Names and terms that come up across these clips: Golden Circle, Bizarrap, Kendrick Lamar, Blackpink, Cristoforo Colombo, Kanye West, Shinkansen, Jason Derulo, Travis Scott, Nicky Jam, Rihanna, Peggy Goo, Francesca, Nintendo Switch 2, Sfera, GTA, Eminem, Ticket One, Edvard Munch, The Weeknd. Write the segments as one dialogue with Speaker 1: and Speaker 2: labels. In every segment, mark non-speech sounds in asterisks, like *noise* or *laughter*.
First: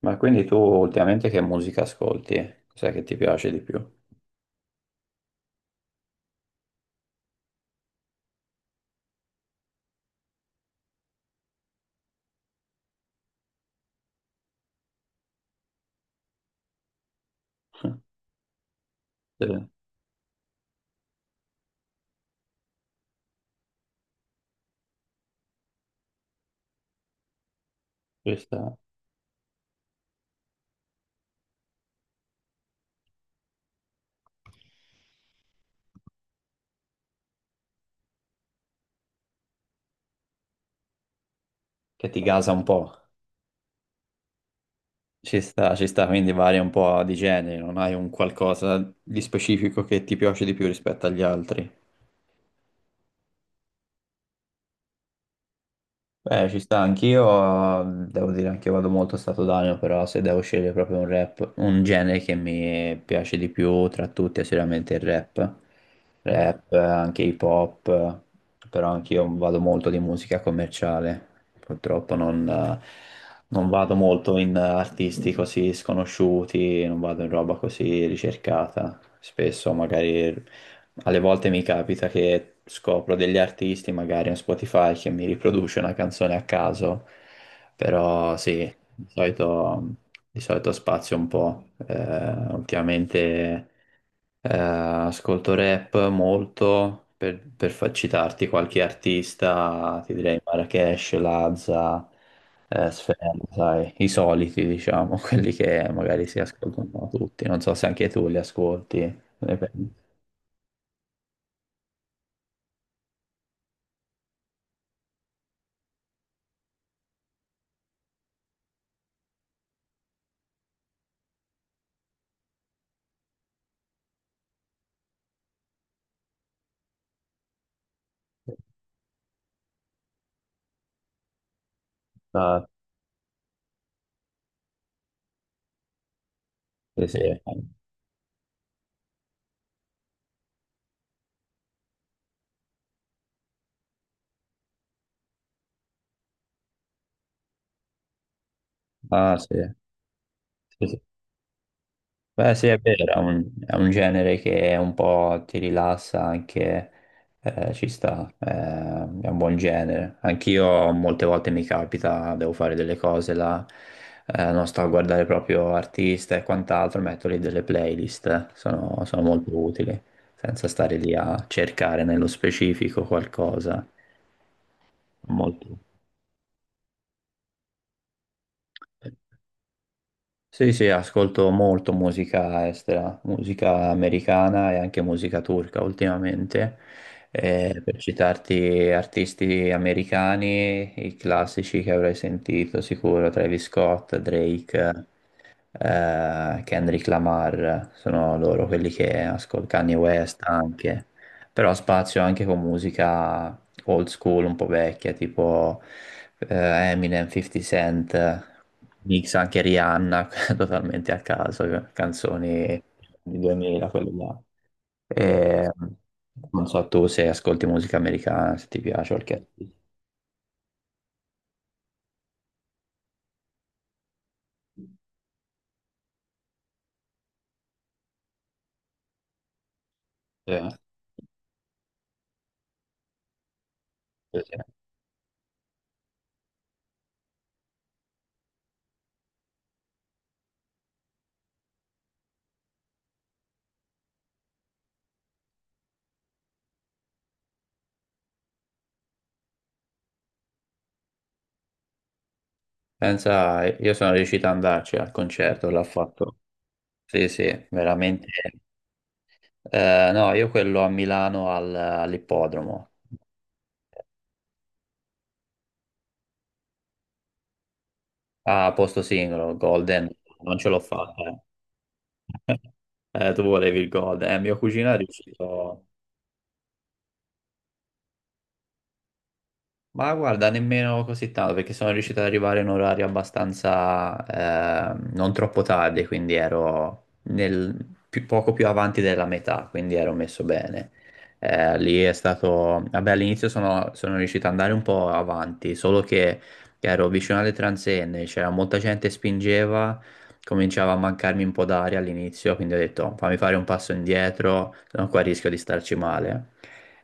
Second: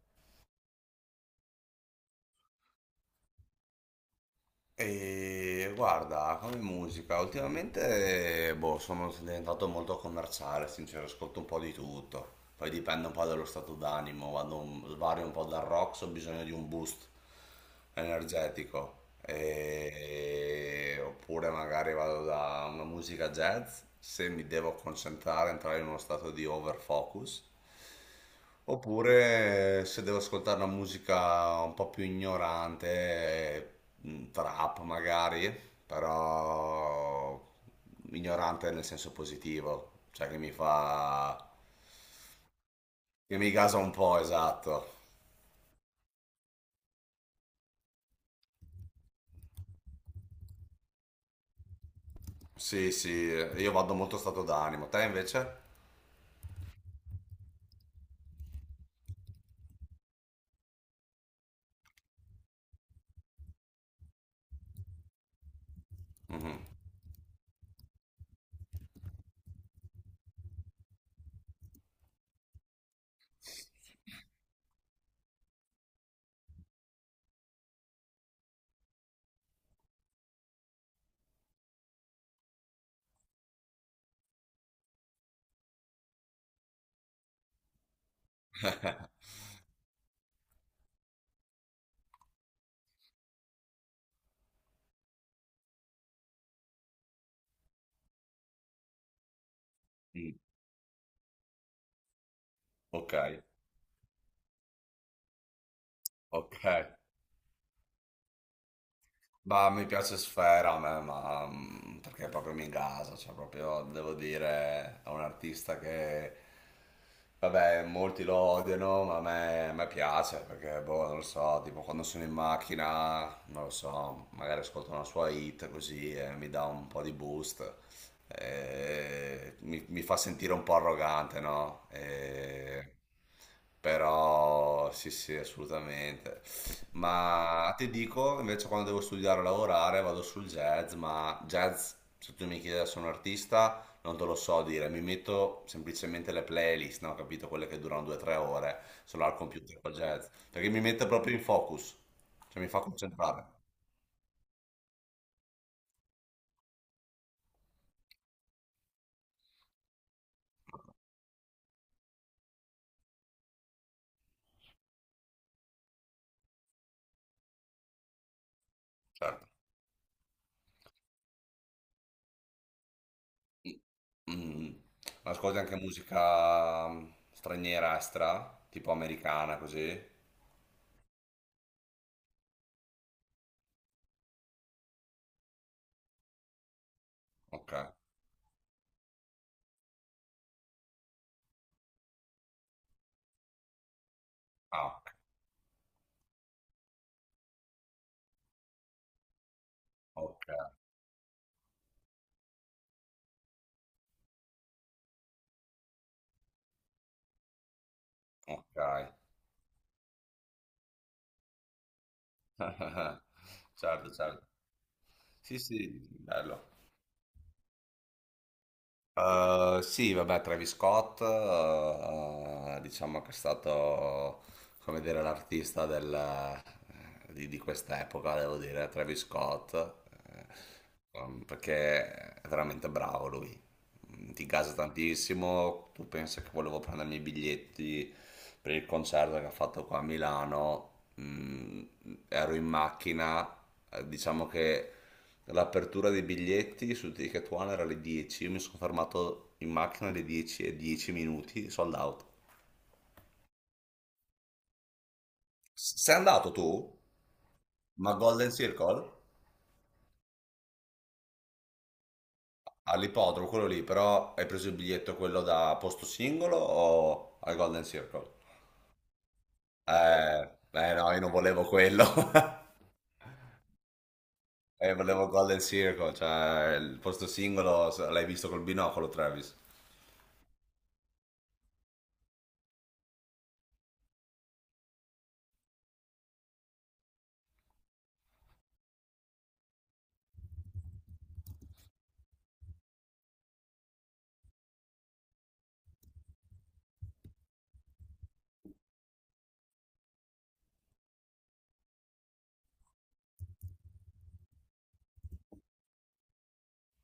Speaker 1: Ma quindi tu ultimamente che musica ascolti? Cos'è che ti piace di più?
Speaker 2: Guarda, come musica, ultimamente sono diventato molto commerciale, sincero, ascolto un po' di tutto. Poi dipende un po' dallo stato d'animo, vario un po' dal rock se ho bisogno di un boost
Speaker 1: *laughs*
Speaker 2: energetico.
Speaker 1: Sì,
Speaker 2: Oppure magari vado da una musica jazz se mi devo concentrare, entrare in uno stato di overfocus.
Speaker 1: ci sta.
Speaker 2: Oppure se devo ascoltare una musica un po' più ignorante, trap magari, però ignorante nel senso positivo, cioè che mi fa...
Speaker 1: Che ti gasa un po'.
Speaker 2: che mi gasa un po', esatto.
Speaker 1: Ci sta, quindi varia un po' di genere, non hai un qualcosa di specifico che ti piace di più rispetto agli altri.
Speaker 2: Sì, sì, io vado molto stato d'animo. Te invece?
Speaker 1: Beh, ci sta, anch'io devo dire anche io vado molto a stato d'animo, però se devo scegliere proprio un rap, un genere che mi piace di più tra tutti è sicuramente il rap.
Speaker 2: Mhm.
Speaker 1: Rap, anche hip hop, però anch'io vado molto di musica commerciale. Purtroppo non vado molto in artisti così sconosciuti, non vado in roba così ricercata. Spesso magari, alle volte mi capita che scopro degli artisti, magari un Spotify che mi riproduce una canzone a caso, però sì,
Speaker 2: *laughs*
Speaker 1: di solito spazio un po'. Ultimamente. Eh, ascolto rap molto, per citarti qualche artista, ti
Speaker 2: Mm.
Speaker 1: direi Marracash, Lazza, Sfera,
Speaker 2: Ok,
Speaker 1: sai, i soliti, diciamo, *laughs* quelli che magari si
Speaker 2: ok.
Speaker 1: ascoltano tutti. Non so se anche tu li ascolti. Ne
Speaker 2: Bah, mi
Speaker 1: pensi?
Speaker 2: piace Sfera a me, ma perché proprio mi gasa, cioè proprio devo dire, è un artista che, vabbè, molti lo odiano, ma a me piace perché, boh, non lo so, tipo quando sono in macchina, non lo so, magari ascolto una sua hit così e mi dà un po' di boost, mi fa sentire un po' arrogante, no?
Speaker 1: Ah,
Speaker 2: Però sì, sì, assolutamente.
Speaker 1: sì, sì.
Speaker 2: Ma ti dico, invece quando devo studiare o lavorare vado sul jazz, ma jazz, se tu mi chiedi se sono un artista, non te lo so dire, mi metto semplicemente le playlist, no? Capito? Quelle che durano 2-3 ore, solo al
Speaker 1: Ah, sì.
Speaker 2: computer con jazz, perché mi
Speaker 1: Sì, sì.
Speaker 2: mette proprio in focus,
Speaker 1: Beh,
Speaker 2: cioè
Speaker 1: sì,
Speaker 2: mi
Speaker 1: è
Speaker 2: fa
Speaker 1: vero, è un,
Speaker 2: concentrare,
Speaker 1: è un, genere che un po' ti rilassa anche, ci sta, è un buon genere. Anch'io molte volte mi capita, devo fare delle cose là, non sto a guardare proprio artista e quant'altro, metto lì delle playlist, sono
Speaker 2: certo.
Speaker 1: molto utili, senza stare lì a cercare nello specifico qualcosa.
Speaker 2: Mm. Ascolti anche
Speaker 1: Molto.
Speaker 2: musica straniera, extra, tipo americana, così?
Speaker 1: Sì, sì, ascolto molto musica estera, musica americana e anche musica turca ultimamente.
Speaker 2: Ok.
Speaker 1: Per citarti artisti americani, i classici che avrai sentito sicuro, Travis Scott,
Speaker 2: Ah,
Speaker 1: Drake, Kendrick Lamar, sono loro quelli che ascolto, Kanye West
Speaker 2: ok,
Speaker 1: anche. Però spazio anche con musica old school, un po' vecchia, tipo Eminem, 50 Cent,
Speaker 2: ok.
Speaker 1: mix anche Rihanna *laughs* totalmente a caso,
Speaker 2: *laughs*
Speaker 1: canzoni
Speaker 2: ok.
Speaker 1: di 2000, quelle
Speaker 2: Certo,
Speaker 1: là. Mm.
Speaker 2: certo. Sì,
Speaker 1: E,
Speaker 2: sì,
Speaker 1: non
Speaker 2: bello.
Speaker 1: so tu se ascolti musica americana, se ti piace qualche artista.
Speaker 2: Sì, vabbè, Travis Scott, diciamo che è stato, come dire, l'artista di quest'epoca, devo dire, Travis Scott,
Speaker 1: Eh,
Speaker 2: perché è veramente bravo lui. Mm.
Speaker 1: sì,
Speaker 2: Ti
Speaker 1: sì.
Speaker 2: gasa tantissimo, tu pensa che volevo prendermi i biglietti per il concerto che ha fatto qua a Milano, mm, ero in macchina, diciamo che... L'apertura dei biglietti su Ticket One era alle 10, io mi sono fermato in macchina alle 10 e 10 minuti, sold out.
Speaker 1: Pensa, io sono riuscito ad andarci al concerto, l'ho
Speaker 2: Sei
Speaker 1: fatto.
Speaker 2: andato tu?
Speaker 1: Sì, sì,
Speaker 2: Ma a
Speaker 1: veramente.
Speaker 2: Golden Circle?
Speaker 1: No, io quello a Milano all'ippodromo,
Speaker 2: All'ippodromo, quello lì, però hai preso il biglietto quello da posto singolo o al Golden Circle?
Speaker 1: a posto singolo, Golden,
Speaker 2: Eh,
Speaker 1: non ce l'ho
Speaker 2: eh no, io
Speaker 1: fatta.
Speaker 2: non
Speaker 1: Eh.
Speaker 2: volevo quello. *laughs*
Speaker 1: *laughs* Tu volevi il Golden, mio cugino è
Speaker 2: Volevo il Golden
Speaker 1: riuscito.
Speaker 2: Circle, cioè il posto singolo l'hai visto col binocolo, Travis.
Speaker 1: Ma guarda, nemmeno così tanto perché sono riuscito ad arrivare in un orario abbastanza non troppo tardi, quindi ero poco più avanti della metà, quindi ero messo bene. Lì è stato, vabbè, all'inizio sono riuscito ad andare un po' avanti, solo che ero vicino alle transenne, c'era molta gente che spingeva, cominciava a mancarmi un po' d'aria all'inizio, quindi ho detto fammi fare un passo indietro, se no qua rischio di starci male.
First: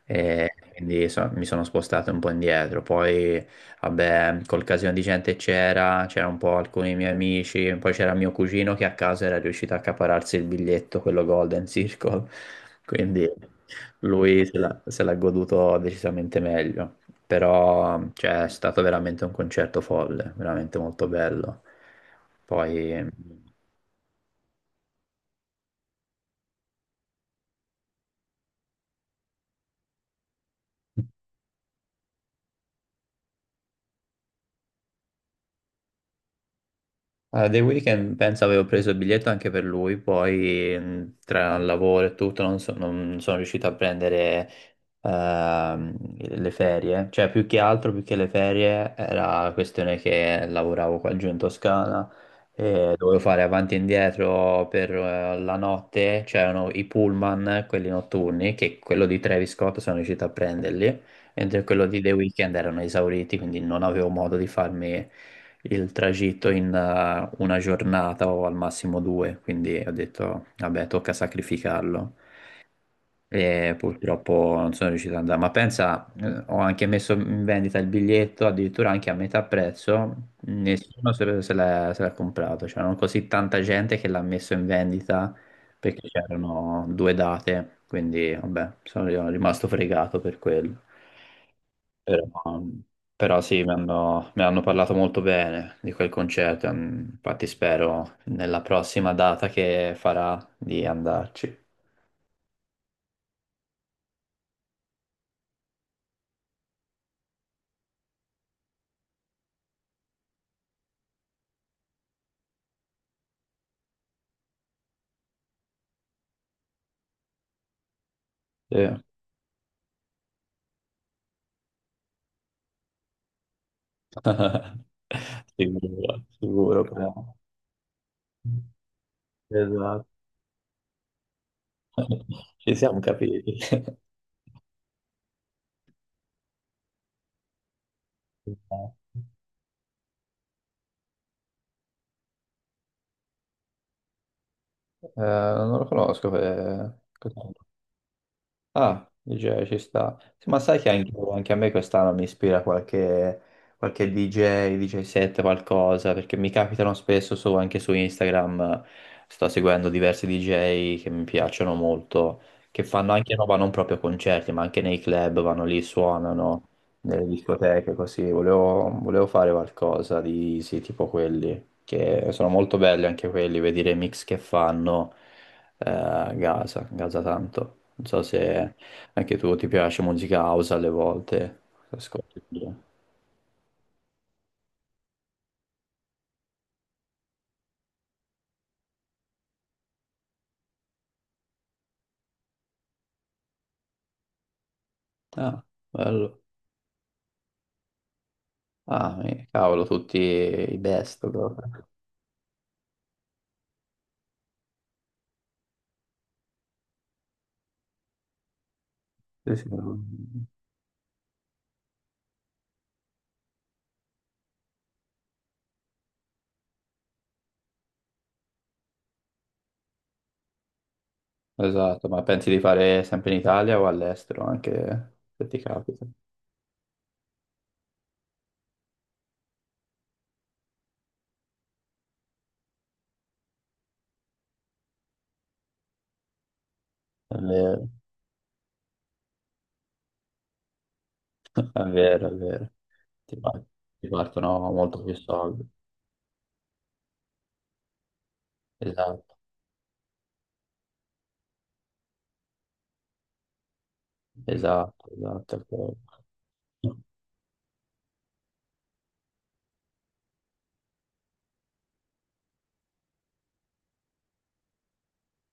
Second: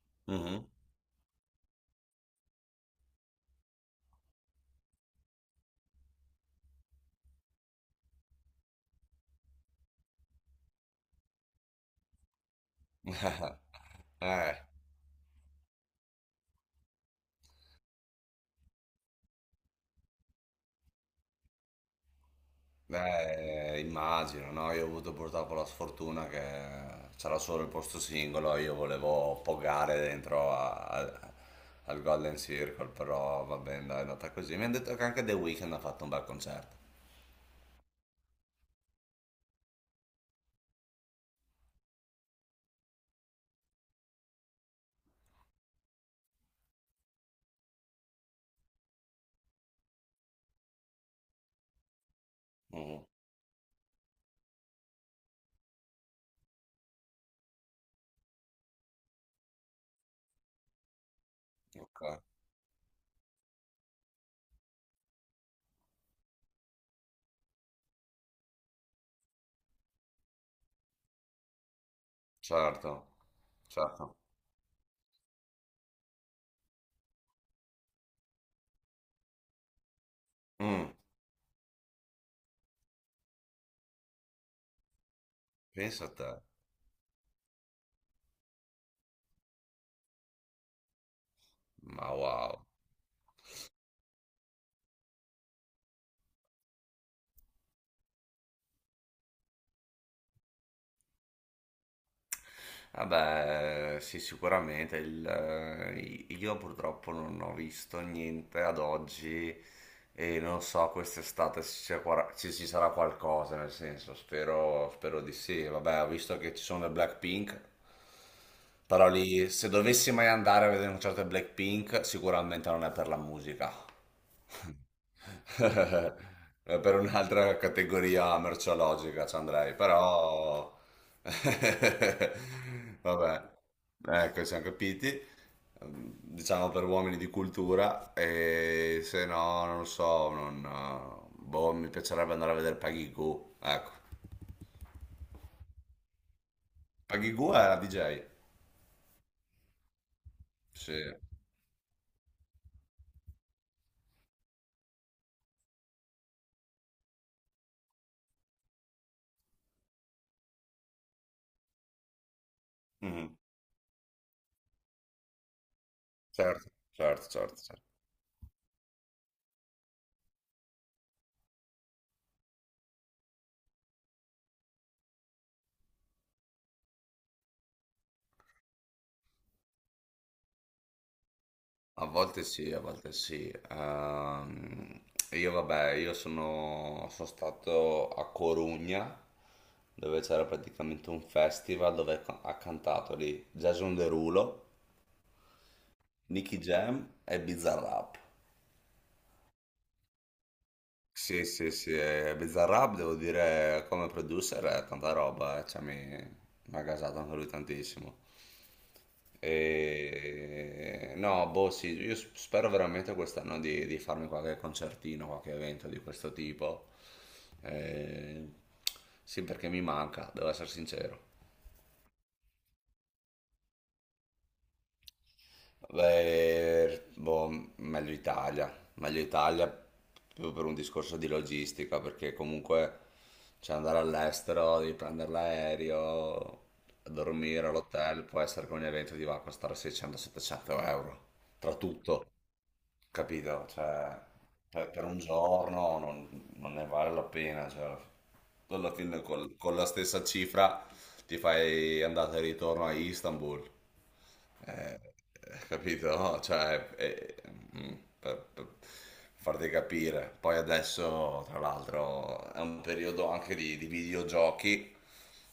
Speaker 1: E
Speaker 2: Mhm.
Speaker 1: quindi mi sono spostato un po' indietro. Poi, vabbè, col casino di gente c'era un po' alcuni miei amici, poi c'era mio cugino che a caso era riuscito a accapararsi il biglietto, quello Golden Circle, *laughs* quindi
Speaker 2: *laughs*
Speaker 1: lui se
Speaker 2: Eh,
Speaker 1: l'ha se l'ha goduto decisamente meglio. Però, cioè, è stato veramente un concerto folle, veramente molto bello. Poi...
Speaker 2: Beh, immagino, no? Io ho avuto purtroppo la sfortuna che c'era solo il posto singolo, io volevo poggare dentro al Golden Circle, però va bene, dai, è andata così. Mi hanno detto che anche The Weeknd ha fatto un bel concerto.
Speaker 1: Allora, The Weeknd penso avevo preso il biglietto anche per lui, poi tra il lavoro e tutto non sono riuscito a prendere ehm, le ferie, cioè più che altro, più che le ferie, era la questione che lavoravo qua giù in Toscana e
Speaker 2: Mm,
Speaker 1: dovevo fare avanti e indietro per la notte, c'erano i pullman, quelli notturni, che quello di Travis Scott sono riuscito a prenderli, mentre quello
Speaker 2: ok,
Speaker 1: di The Weeknd erano esauriti, quindi non avevo modo di farmi il tragitto in una giornata o al massimo due, quindi ho detto, vabbè, tocca sacrificarlo.
Speaker 2: certo,
Speaker 1: E
Speaker 2: certo.
Speaker 1: purtroppo non sono riuscito ad andare, ma pensa, ho anche messo in vendita il biglietto, addirittura anche a metà prezzo,
Speaker 2: Mm,
Speaker 1: nessuno se l'ha comprato, c'era così tanta gente che l'ha messo in vendita
Speaker 2: pensa
Speaker 1: perché
Speaker 2: a te,
Speaker 1: c'erano due date, quindi vabbè, sono rimasto fregato per quello.
Speaker 2: ma
Speaker 1: Però,
Speaker 2: wow.
Speaker 1: però sì, mi hanno parlato molto bene di quel concerto, infatti spero nella prossima data che farà di andarci.
Speaker 2: Vabbè, sì, sicuramente. Io purtroppo non ho visto niente ad oggi e non so quest'estate se c'è quara- se ci sarà qualcosa, nel senso, spero, spero di sì. Vabbè, ho visto che ci sono le Blackpink.
Speaker 1: Sì.
Speaker 2: Però lì, se dovessi mai andare a vedere un concerto di Blackpink, sicuramente non è per la musica.
Speaker 1: *laughs* Sicuro,
Speaker 2: *laughs* È
Speaker 1: sicuro.
Speaker 2: per
Speaker 1: Però.
Speaker 2: un'altra categoria merceologica ci andrei,
Speaker 1: Esatto.
Speaker 2: però...
Speaker 1: *laughs* Ci siamo
Speaker 2: *laughs* Vabbè,
Speaker 1: capiti.
Speaker 2: ecco, siamo capiti. Diciamo per uomini di cultura, e
Speaker 1: *laughs*
Speaker 2: se no, non lo so, non... Boh, mi piacerebbe andare a vedere Peggy Goo, ecco.
Speaker 1: Non lo conosco. eh,
Speaker 2: Peggy
Speaker 1: cos'è?
Speaker 2: Goo è la DJ.
Speaker 1: Ah, DJ ci sta. Sì, ma sai che
Speaker 2: Sì.
Speaker 1: anche a me quest'anno mi ispira qualche DJ, DJ set, qualcosa, perché mi capitano spesso anche su Instagram, sto seguendo diversi DJ che mi piacciono molto, che fanno anche
Speaker 2: Mhm.
Speaker 1: roba non proprio concerti, ma anche nei club, vanno lì, suonano,
Speaker 2: Certo,
Speaker 1: nelle
Speaker 2: certo, certo, certo.
Speaker 1: discoteche, così. Volevo fare qualcosa di, sì, tipo quelli, che sono molto belli anche quelli, vedere i mix che fanno Gaza, Gaza tanto. Non so se anche tu ti piace musica house alle volte.
Speaker 2: A
Speaker 1: Ascolti
Speaker 2: volte sì,
Speaker 1: pure.
Speaker 2: a volte sì. Io vabbè, sono stato a Corugna, dove c'era praticamente un festival dove ha cantato lì Jason Derulo,
Speaker 1: Ah, bello.
Speaker 2: Nicky Jam e Bizarrap.
Speaker 1: Ah, cavolo, tutti i best
Speaker 2: Sì, sì,
Speaker 1: proprio.
Speaker 2: sì, e Bizarrap devo dire come producer è tanta roba, cioè mi ha gasato anche lui tantissimo.
Speaker 1: Sì, sì.
Speaker 2: E... No, boh, sì, io spero veramente quest'anno di farmi qualche concertino, qualche evento di questo tipo. Eh, Sì, perché mi manca, devo essere sincero.
Speaker 1: Esatto, ma pensi di fare sempre in Italia o all'estero anche se ti capita?
Speaker 2: Beh, boh, meglio Italia più per un discorso di logistica, perché comunque cioè, andare all'estero, devi prendere l'aereo,
Speaker 1: È
Speaker 2: dormire
Speaker 1: vero,
Speaker 2: all'hotel, può essere che un evento ti va a costare 600-700 euro,
Speaker 1: *laughs*
Speaker 2: tra
Speaker 1: è
Speaker 2: tutto.
Speaker 1: vero, è vero. Ti par-
Speaker 2: Capito?
Speaker 1: ti
Speaker 2: Cioè,
Speaker 1: partono molto
Speaker 2: per
Speaker 1: più
Speaker 2: un
Speaker 1: soldi.
Speaker 2: giorno non, non ne vale la pena. Cioè, alla fine
Speaker 1: Esatto,
Speaker 2: con la stessa cifra ti fai andata e ritorno a Istanbul. Eh,
Speaker 1: esatto, esatto. È quello.
Speaker 2: capito? *laughs* Cioè, mm, per farti capire. Poi adesso, tra l'altro, è un periodo anche di videogiochi,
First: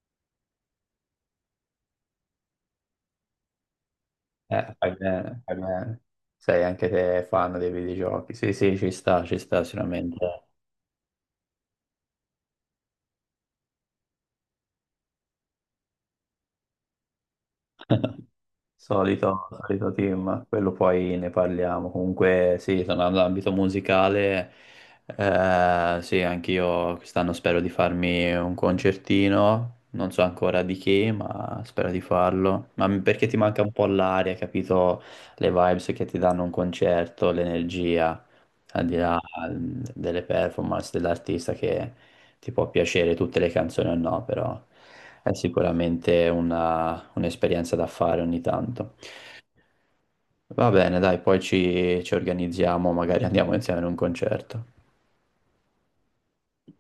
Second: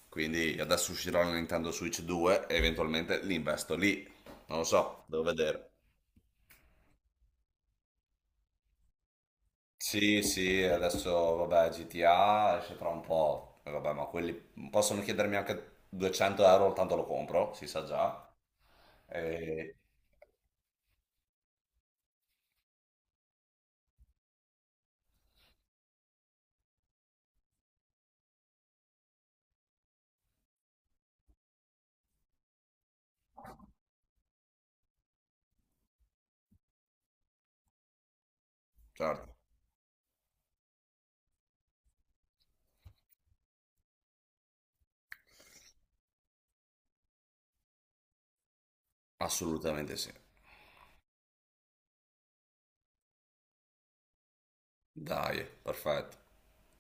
Speaker 2: quindi adesso uscirà la Nintendo Switch 2 e eventualmente li investo lì. Non lo
Speaker 1: Fai
Speaker 2: so, devo
Speaker 1: bene, fai
Speaker 2: vedere.
Speaker 1: bene. Sei anche te fan dei videogiochi. Sì, sì, ci sta
Speaker 2: Sì,
Speaker 1: sicuramente.
Speaker 2: sì, adesso vabbè, GTA esce tra un po', e vabbè, ma quelli possono chiedermi anche 200 euro, tanto lo compro, si sa già.
Speaker 1: Solito,
Speaker 2: E...
Speaker 1: solito team, quello poi ne parliamo. Comunque, sì, tornando all'ambito musicale, sì, anch'io quest'anno spero di farmi un concertino. Non so ancora di chi, ma spero di farlo. Ma perché ti manca un po' l'aria, capito? Le vibes che ti danno un concerto, l'energia, al di là
Speaker 2: Certo,
Speaker 1: delle performance dell'artista che ti può piacere tutte le canzoni o no, però è sicuramente un'esperienza da fare ogni tanto.
Speaker 2: assolutamente sì.
Speaker 1: Va bene, dai, poi ci organizziamo, magari andiamo insieme in un concerto.
Speaker 2: Dai, perfetto.